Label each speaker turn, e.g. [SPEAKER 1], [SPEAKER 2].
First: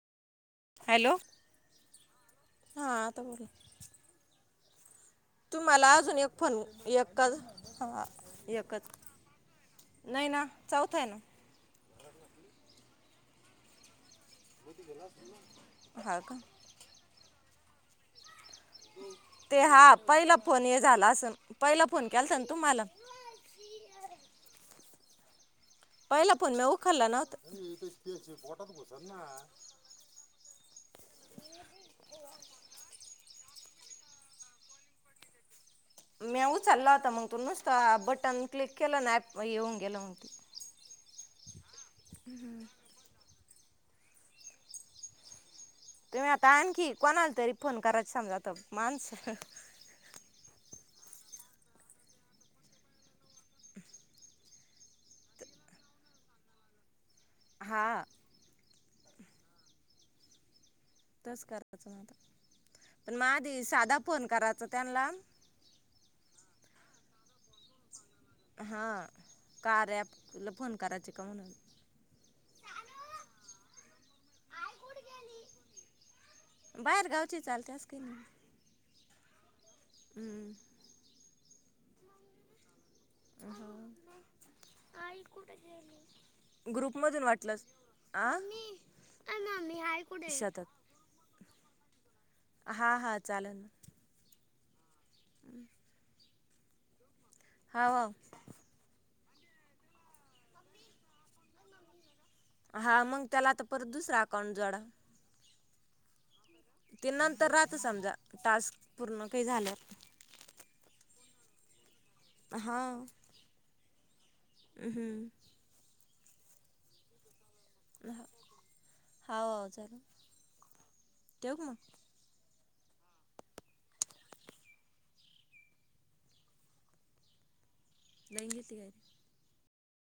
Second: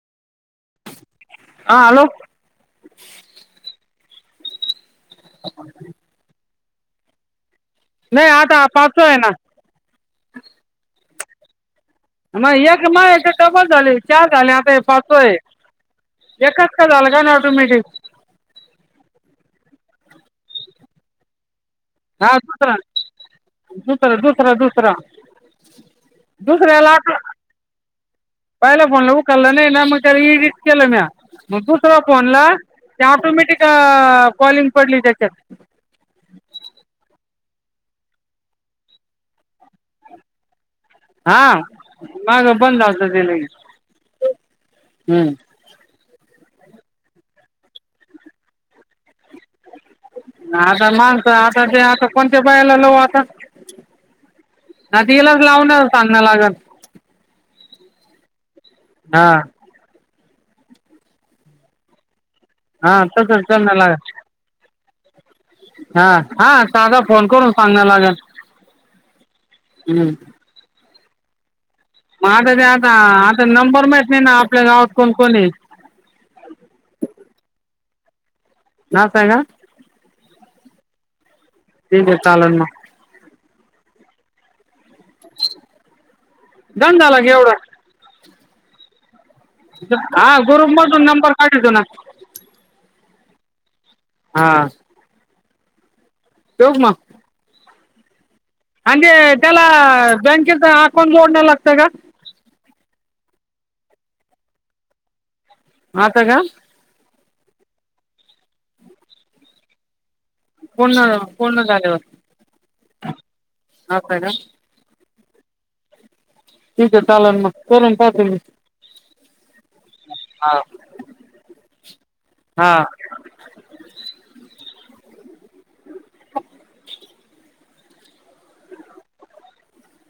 [SPEAKER 1] Hello
[SPEAKER 2] हा hello
[SPEAKER 1] हा आता बोला तुम्हाला अजून एक फोन एक का ह
[SPEAKER 2] नाही आता
[SPEAKER 1] एकच
[SPEAKER 2] पाचवा आहे ना
[SPEAKER 1] नाही ना चौथं आहे ना
[SPEAKER 2] मग एक माय कबर झाली चार झाले आता हे पाच आहे एच का झालं का नाही ऑटोमॅटीिक
[SPEAKER 1] ते हा पहिला फोन ये झाला असन
[SPEAKER 2] हा दुसर दुसरं दुसरं दुसरं
[SPEAKER 1] पहिला फोन मी उखलला नवत
[SPEAKER 2] पहिल्या फोनला उखलला नाही म मग त्या रिच केलं ना मग दुसरा फोनला ते ऑटोमॅटिक कॉलिंग पडली त्याच्यात
[SPEAKER 1] मी उचला होता मग तू नुसत बटन क्लिक केलं ना ॲप येऊन गेलं होणती
[SPEAKER 2] हा मग बंद असत दि हम्म
[SPEAKER 1] तर आणखी कोणा आला तरी फोन करायचं समजा तर माणसं
[SPEAKER 2] आता माणस आता ते आता कोणत्या बायाला ल आता ना तलाच लावून चांगना लागल
[SPEAKER 1] हा
[SPEAKER 2] हा
[SPEAKER 1] तच करायचं
[SPEAKER 2] हा
[SPEAKER 1] माझ पण मा
[SPEAKER 2] तसंच
[SPEAKER 1] आधी
[SPEAKER 2] करणं लागल
[SPEAKER 1] साधा फोन करायचा त्यांना
[SPEAKER 2] हा हा साधा फोन करून सांगाय लागेल
[SPEAKER 1] हा का रे तुला फोन करायचे का म्हणून
[SPEAKER 2] म आता ते आता आता नंबर माहत नाही ना आपल्या गावात कोण कोणीआहेत
[SPEAKER 1] बाहेरगावचेचाल चास कीन
[SPEAKER 2] ना काय ना
[SPEAKER 1] हम्म
[SPEAKER 2] ते ज चालना
[SPEAKER 1] हो
[SPEAKER 2] दंदालागे एवढं
[SPEAKER 1] आ म
[SPEAKER 2] हा गुरुपमधून नंबर काढ तो ना
[SPEAKER 1] चालून
[SPEAKER 2] हां
[SPEAKER 1] अ [unintelligible]
[SPEAKER 2] [unintelligible]
[SPEAKER 1] हावा,
[SPEAKER 2] म्हण त्याला बँकेचा अकाउंट जोडण्या लागतं का?
[SPEAKER 1] हा मग त्याला आता परत दुसरा अकाउंट जोडा,
[SPEAKER 2] आत्ता का?
[SPEAKER 1] ते नंतर राहत समजा टास्क पूर्ण काही झाल्यात.
[SPEAKER 2] पूर्ण पूर्ण झाले होते.
[SPEAKER 1] हा हम्
[SPEAKER 2] आहे का
[SPEAKER 1] हम्म,
[SPEAKER 2] ठीक आहे चाल मग, करून पाहतो मी
[SPEAKER 1] हवव चालू
[SPEAKER 2] हा
[SPEAKER 1] ठेव का मग,
[SPEAKER 2] हां,
[SPEAKER 1] लान घेतया आहे.